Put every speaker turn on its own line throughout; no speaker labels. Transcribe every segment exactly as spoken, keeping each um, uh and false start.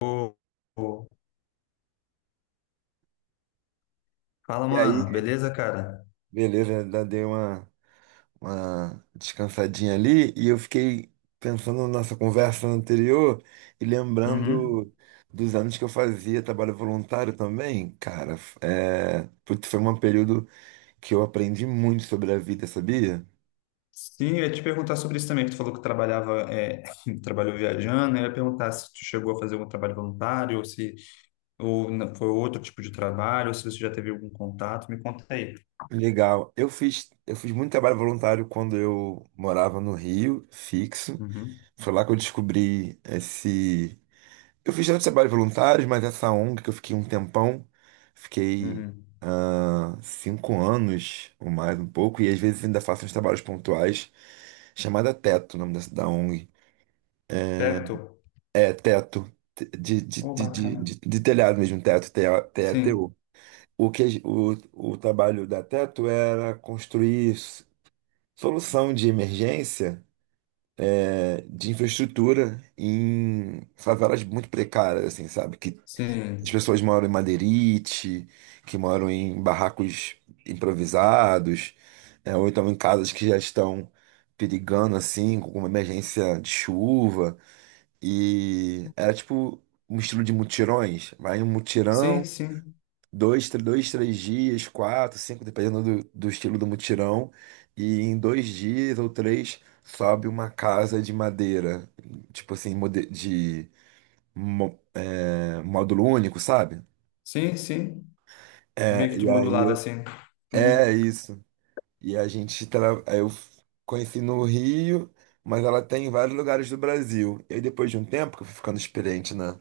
Ô, ô. Fala,
E
mano.
aí,
Beleza, cara?
beleza, eu ainda dei uma, uma descansadinha ali e eu fiquei pensando na nossa conversa anterior e
Uhum.
lembrando dos anos que eu fazia trabalho voluntário também. Cara, f- é, putz, foi um período que eu aprendi muito sobre a vida, sabia?
Sim, eu ia te perguntar sobre isso também, que tu falou que trabalhava, é, trabalhou viajando, eu ia perguntar se tu chegou a fazer algum trabalho voluntário, ou se ou na- foi outro tipo de trabalho, ou se você já teve algum contato, me conta aí.
Legal. Eu fiz, eu fiz muito trabalho voluntário quando eu morava no Rio, fixo.
Uhum.
Foi lá que eu descobri esse. Eu fiz tanto trabalho voluntário, mas essa ONG que eu fiquei um tempão, fiquei
Uhum.
ah, cinco anos ou mais um pouco, e às vezes ainda faço uns trabalhos pontuais, chamada Teto, o nome dessa da ONG.
Certo?
É Teto, te- de, de,
Ô,
de, de,
bacana.
de- de telhado mesmo, Teto,
Sim,
T E T O. O O que, a- o, o trabalho da Teto era construir s- solução de emergência, é, de infraestrutura em favelas muito precárias, assim, sabe? Que As
sim,
pessoas moram em madeirite, que moram em barracos improvisados, é, ou então em casas que já estão perigando, assim, com uma emergência de chuva. E era tipo um estilo de mutirões. Vai em um
sim,
mutirão,
sim,
dois, tr- dois, três dias, quatro, cinco, dependendo do, do estilo do mutirão. E em dois dias ou três sobe uma casa de madeira, tipo assim, mode- de mo- é, módulo único, sabe?
sim, sim. Meio
É,
que de
e aí
modulado
eu-
assim.
é
Uhum.
isso. E a gente tra... aí eu conheci no Rio, mas ela tem em vários lugares do Brasil. E aí depois de um tempo que eu fui ficando experiente na,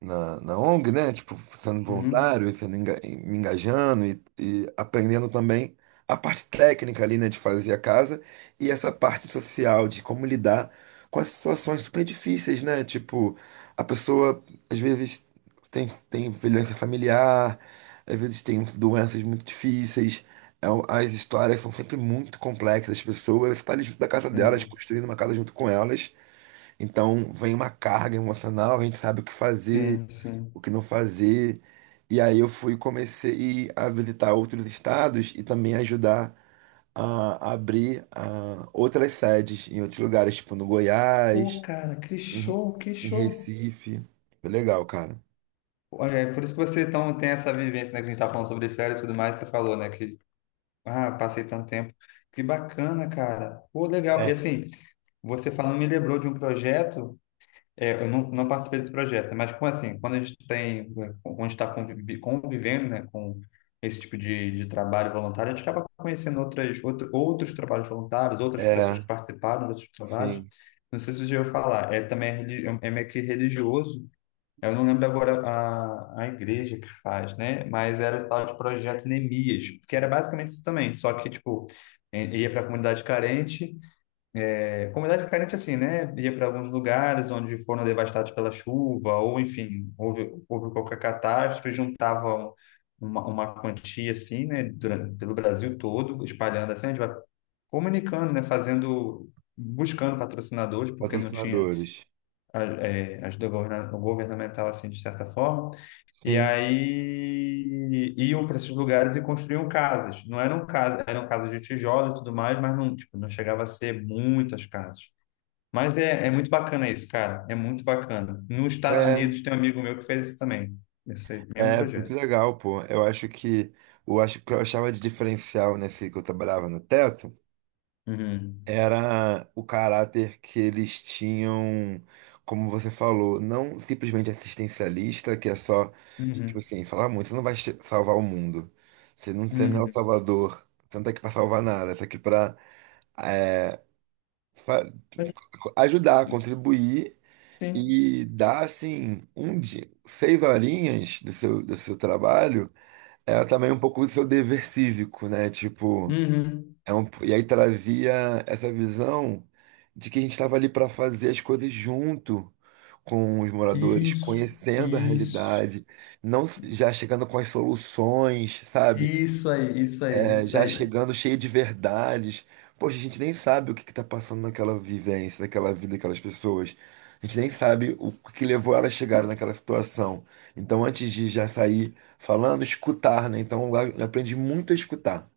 na ONG, né? Tipo, sendo
Uhum.
voluntário, e sendo enga- e me engajando e, e aprendendo também a parte técnica ali, né, de fazer a casa e essa parte social de como lidar com as situações super difíceis, né? Tipo, a pessoa às vezes tem, tem violência familiar, às vezes tem doenças muito difíceis. é um- As histórias são sempre muito complexas, as pessoas estão ali junto da casa delas,
Sim,
construindo uma casa junto com elas, então vem uma carga emocional, a gente sabe o que fazer,
sim, sim.
o que não fazer. E aí eu fui comecei a visitar outros estados e também ajudar a abrir ah, outras sedes em outros lugares, tipo no
Ô,
Goiás,
cara, que
em,
show, que
em
show.
Recife. Foi legal, cara.
Olha, é por isso que você então tem essa vivência, né, que a gente tá falando sobre férias e tudo mais, você falou, né, que, ah, passei tanto tempo. Que bacana, cara. Pô, legal. E
É.
assim, você falando me lembrou de um projeto, é, eu não, não participei desse projeto, né, mas como assim, quando a gente tem, quando a gente está convivendo, né, com esse tipo de, de trabalho voluntário, a gente acaba conhecendo outras, outro, outros trabalhos voluntários, outras pessoas
É,
que participaram de outros trabalhos.
sim,
Não sei se você já ouviu falar, é também é, religi- é meio que religioso, eu não lembro agora a, a igreja que faz, né? Mas era o tal de Projeto Neemias, que era basicamente isso também, só que, tipo, eh, ia para a comunidade carente, eh, comunidade carente assim, né? Ia para alguns lugares onde foram devastados pela chuva, ou enfim, houve, houve qualquer catástrofe, juntavam uma, uma quantia assim, né? Durante, pelo Brasil todo, espalhando assim, a gente vai comunicando, né? Fazendo, buscando patrocinadores, porque não tinha
patrocinadores.
a- eh, ajuda governa- governamental assim, de certa forma. E
Sim,
aí iam para esses lugares e construíam casas. Não eram casas, eram casas de tijolo e tudo mais, mas não, tipo, não chegava a ser muitas casas. Mas é, é muito bacana isso, cara. É muito bacana. Nos Estados
é,
Unidos tem um amigo meu que fez isso também. Esse mesmo
é muito
projeto.
legal, pô. Eu acho que eu acho que eu achava de diferencial nesse que eu trabalhava no Teto,
Uhum.
era o caráter que eles tinham, como você falou, não simplesmente assistencialista, que é só, tipo
Uhum.
assim, falar muito, você não vai che- salvar o mundo. Você não, você não é o
Uhum.
salvador, você não tá aqui para salvar nada, você tá aqui para
Mas,
ajudar, contribuir
Sim.
e dar, assim, um dia, seis horinhas do seu, do seu trabalho, é também um pouco do seu dever cívico, né? Tipo,
Uhum.
É um- e aí trazia essa visão de que a gente estava ali para fazer as coisas junto com os moradores,
Isso,
conhecendo a
isso,
realidade, não s- já chegando com as soluções, sabe?
isso aí, isso aí,
É,
isso
já
aí.
chegando cheio de verdades. Poxa, a gente nem sabe o que está passando naquela vivência, naquela vida daquelas pessoas. A gente nem sabe o que levou elas a chegarem naquela situação. Então, antes de já sair falando, escutar, né? Então, eu aprendi muito a escutar.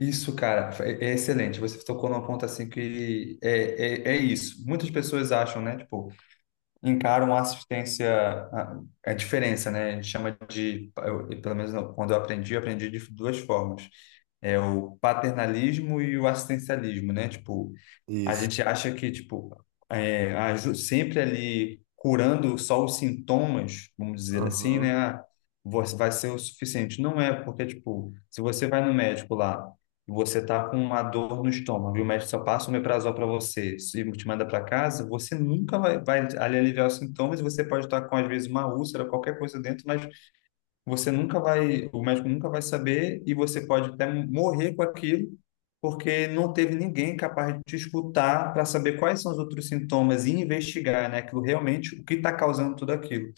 Isso, cara, é é excelente. Você tocou num ponto assim que é, é, é isso. Muitas pessoas acham, né? Tipo, encaram a assistência, a, a diferença, né? A gente chama de, eu- pelo menos quando eu aprendi, eu aprendi de duas formas. É o paternalismo e o assistencialismo, né? Tipo, a
Isso.
gente acha que, tipo, é, aju- sempre ali curando só os sintomas, vamos dizer assim, né? Ah, você vai ser o suficiente. Não é, porque, tipo, se você vai no médico lá e você tá com uma dor no estômago e o médico só passa um omeprazol para você e te manda para casa, você nunca vai, vai ali aliviar os sintomas e você pode estar com, às vezes, uma úlcera, qualquer coisa dentro, mas você nunca vai, o médico nunca vai saber e você pode até morrer com aquilo, porque não teve ninguém capaz de te escutar para saber quais são os outros sintomas e investigar, né, aquilo realmente, o que está causando tudo aquilo.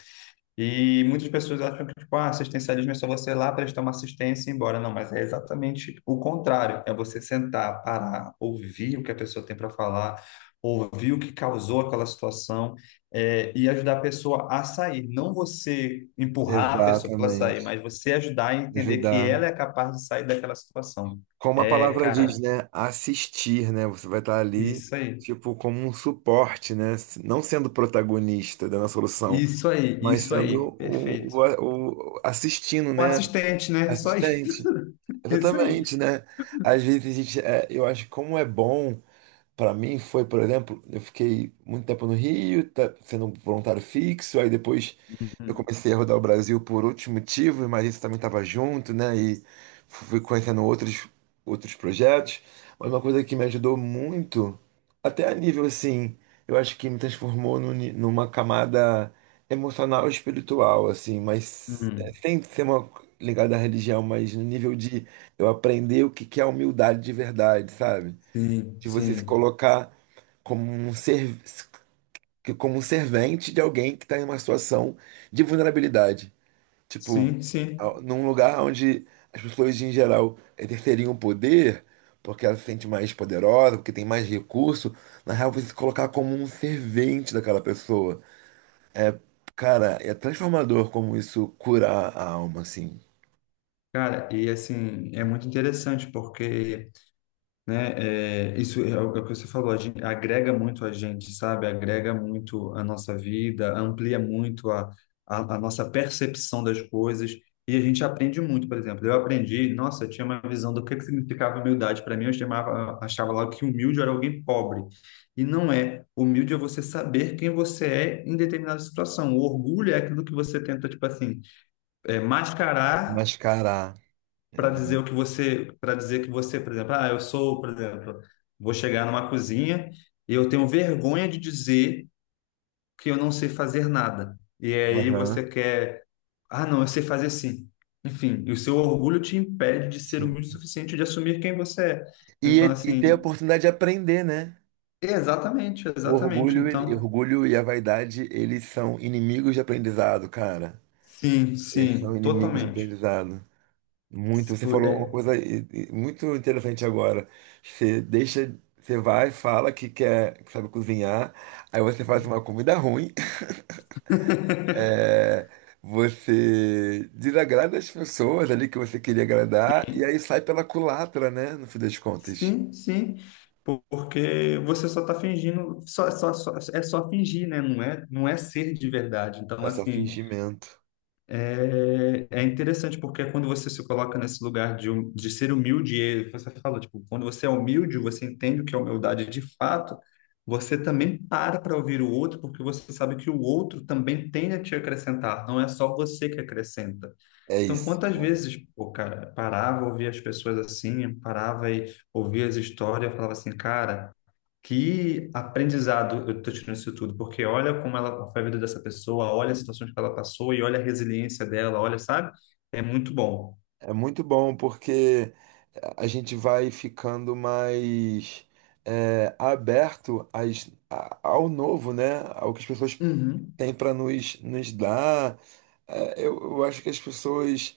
E muitas pessoas acham que, tipo, ah, assistencialismo é só você ir lá prestar uma assistência e ir embora. Não, mas é exatamente o contrário. É você sentar, parar, ouvir o que a pessoa tem para falar, ouvir o que causou aquela situação, é, e ajudar a pessoa a sair. Não você empurrar a pessoa para ela sair,
Exatamente.
mas você ajudar a entender que
Ajudar.
ela é capaz de sair daquela situação.
Como a
É,
palavra diz,
cara,
né? Assistir, né? Você vai estar ali,
isso aí.
tipo, como um suporte, né? Não sendo protagonista da solução,
Isso aí,
mas
isso
sendo
aí.
o,
Perfeito.
o, o- assistindo,
O
né?
assistente, né? Só isso.
Assistente.
Isso aí.
Exatamente, né? Às vezes a gente, é, eu acho que como é bom. Para mim foi, por exemplo, eu fiquei muito tempo no Rio, tá- sendo um voluntário fixo, aí depois eu
Uhum,
comecei a rodar o Brasil por outros motivos, mas isso também estava junto, né? E fui conhecendo outros, outros projetos. Mas uma coisa que me ajudou muito, até a nível assim, eu acho que me transformou num ni- numa camada emocional e espiritual, assim, mas é,
uhum.
sem ser uma ligada à religião, mas no nível de eu aprender o que que é humildade de verdade, sabe?
Sim,
De você se
sim,
colocar como um ser, como um servente de alguém que está em uma situação de vulnerabilidade. Tipo,
sim, sim.
a- num lugar onde as pessoas em geral exerceriam o poder, porque ela se sente mais poderosa, porque tem mais recurso, na real você se colocar como um servente daquela pessoa. É, cara, é transformador como isso curar a alma, assim.
Cara, e assim, é muito interessante porque, né, é, isso é o é o que você falou, a gente, agrega muito a gente, sabe? Agrega muito a nossa vida, amplia muito a, a, a nossa percepção das coisas e a gente aprende muito, por exemplo. Eu aprendi, nossa, eu tinha uma visão do que que significava humildade para mim, eu chamava, achava lá que humilde era alguém pobre. E não é. Humilde é você saber quem você é em determinada situação. O orgulho é aquilo que você tenta, tipo assim, é, mascarar
Mascarar.
para dizer
Exato.
o que você, para dizer que você, por exemplo, ah, eu sou, por exemplo, vou chegar numa cozinha e eu tenho vergonha de dizer que eu não sei fazer nada. E aí você
Aham.
quer, ah, não, eu sei fazer sim. Enfim, e o seu orgulho te impede de ser
Sim.
humilde o suficiente de assumir quem você é.
E,
Então,
e ter a
assim,
oportunidade de aprender, né?
exatamente,
O
exatamente.
orgulho, ele-
Então,
orgulho e a vaidade, eles são inimigos de aprendizado, cara.
sim,
Eles
sim,
são inimigos de
totalmente.
aprendizado. Muito,
Se
você
pu-
falou uma
É.
coisa e- e muito interessante agora. Você deixa, você vai, fala que quer, que sabe cozinhar, aí você faz uma comida ruim, é, você desagrada as pessoas ali que você queria agradar, e aí sai pela culatra, né? No fim das contas.
Sim, sim, porque você só está fingindo, só, só, só- é só fingir, né? Não é, não é ser de verdade. Então,
É só
assim,
fingimento.
é, é interessante, porque é quando você se coloca nesse lugar de, hum- de ser humilde, e você fala, tipo, quando você é humilde, você entende o que é humildade de fato, você também para para ouvir o outro, porque você sabe que o outro também tem a te acrescentar, não é só você que acrescenta.
É
Então,
isso,
quantas
cara.
vezes, pô, cara, parava, ouvia as pessoas assim, parava e ouvia as histórias, falava assim, cara, que aprendizado eu tô tirando isso tudo, porque olha como ela foi a vida dessa pessoa, olha as situações que ela passou e olha a resiliência dela, olha, sabe? É muito bom.
É muito bom porque a gente vai ficando mais é, aberto às- a- ao novo, né? Ao que as pessoas
Uhum.
têm para nos, nos dar. É, eu, eu acho que as pessoas,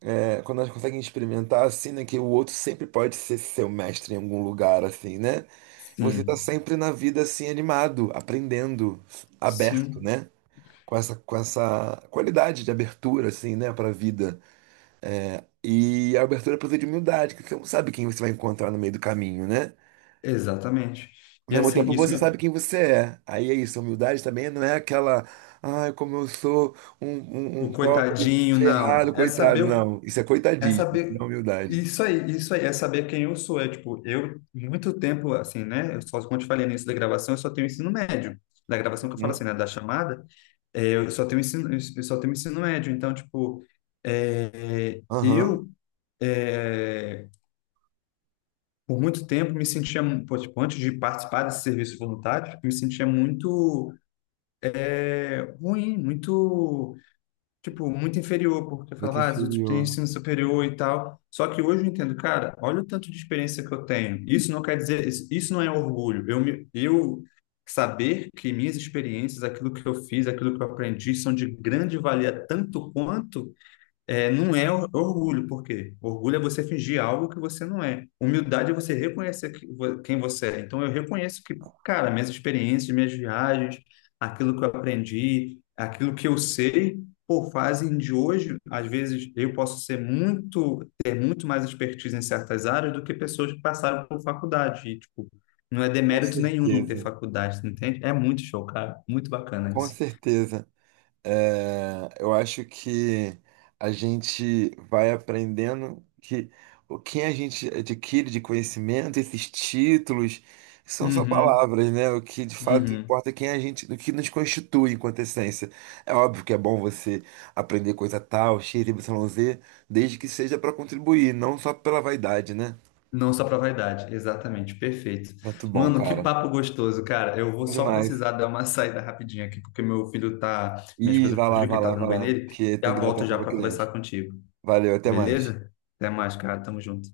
é, quando elas conseguem experimentar assim, né, que o outro sempre pode ser seu mestre em algum lugar, assim, né? Você tá
Sim,
sempre na vida assim, animado, aprendendo, aberto,
sim,
né? Com essa, com essa qualidade de abertura, assim, né, para a vida. É, e a abertura precisa de humildade, que você não sabe quem você vai encontrar no meio do caminho, né?
exatamente.
Ao
E
mesmo
assim,
tempo,
isso
você
me...
sabe quem você é. Aí é isso, a humildade também não é aquela, ai, como eu sou um, um,
o
um pobre,
coitadinho,
ferrado,
não. É saber
coitado.
o
Não, isso é
É
coitadismo, isso
saber.
não é humildade.
Isso aí, isso aí, é saber quem eu sou. É tipo, eu, muito tempo, assim, né? Eu só, como eu te falei no início da gravação, eu só tenho ensino médio. Da gravação que eu falo
Uhum.
assim, né? Da chamada, é, eu só tenho ensino, eu só tenho ensino médio. Então, tipo, é,
Aham,
eu, é, por muito tempo, me sentia, pô, tipo, antes de participar desse serviço voluntário, me sentia muito é, ruim, muito. Tipo, muito inferior, porque eu
muito
falava, ah, os outros têm
inferior.
ensino superior e tal. Só que hoje eu entendo, cara, olha o tanto de experiência que eu tenho. Isso não quer dizer, isso, isso não é orgulho. Eu, me- eu saber que minhas experiências, aquilo que eu fiz, aquilo que eu aprendi, são de grande valia tanto quanto é, não é or- orgulho, por quê? Orgulho é você fingir algo que você não é. Humildade é você reconhecer que vo- quem você é. Então, eu reconheço que, cara, minhas experiências, minhas viagens, aquilo que eu aprendi, aquilo que eu sei, por fazem de hoje, às vezes, eu posso ser muito, ter muito mais expertise em certas áreas do que pessoas que passaram por faculdade. E, tipo, não é
Com
demérito nenhum não ter
certeza,
faculdade, entende? É muito show, cara. Muito bacana
com
isso.
certeza. É, eu acho que a gente vai aprendendo que o que a gente adquire de conhecimento, esses títulos, são só
Uhum,
palavras, né? O que de fato
uhum.
importa é quem a gente, o que nos constitui enquanto essência. É óbvio que é bom você aprender coisa tal, X Y Z, desde que seja para contribuir, não só pela vaidade, né?
Não só para vaidade, exatamente, perfeito.
Muito bom,
Mano, que
cara.
papo gostoso, cara. Eu vou
Bom
só
demais.
precisar dar uma saída rapidinha aqui, porque meu filho tá, minha
Ih,
esposa
vai lá,
pediu que
vai
ele tá
lá,
dando
vai
banho
lá,
nele,
que
já
tem que dar
volto
tempo
já
pra
para
criança.
conversar contigo.
Valeu, até mais.
Beleza? Até mais, cara. Tamo junto.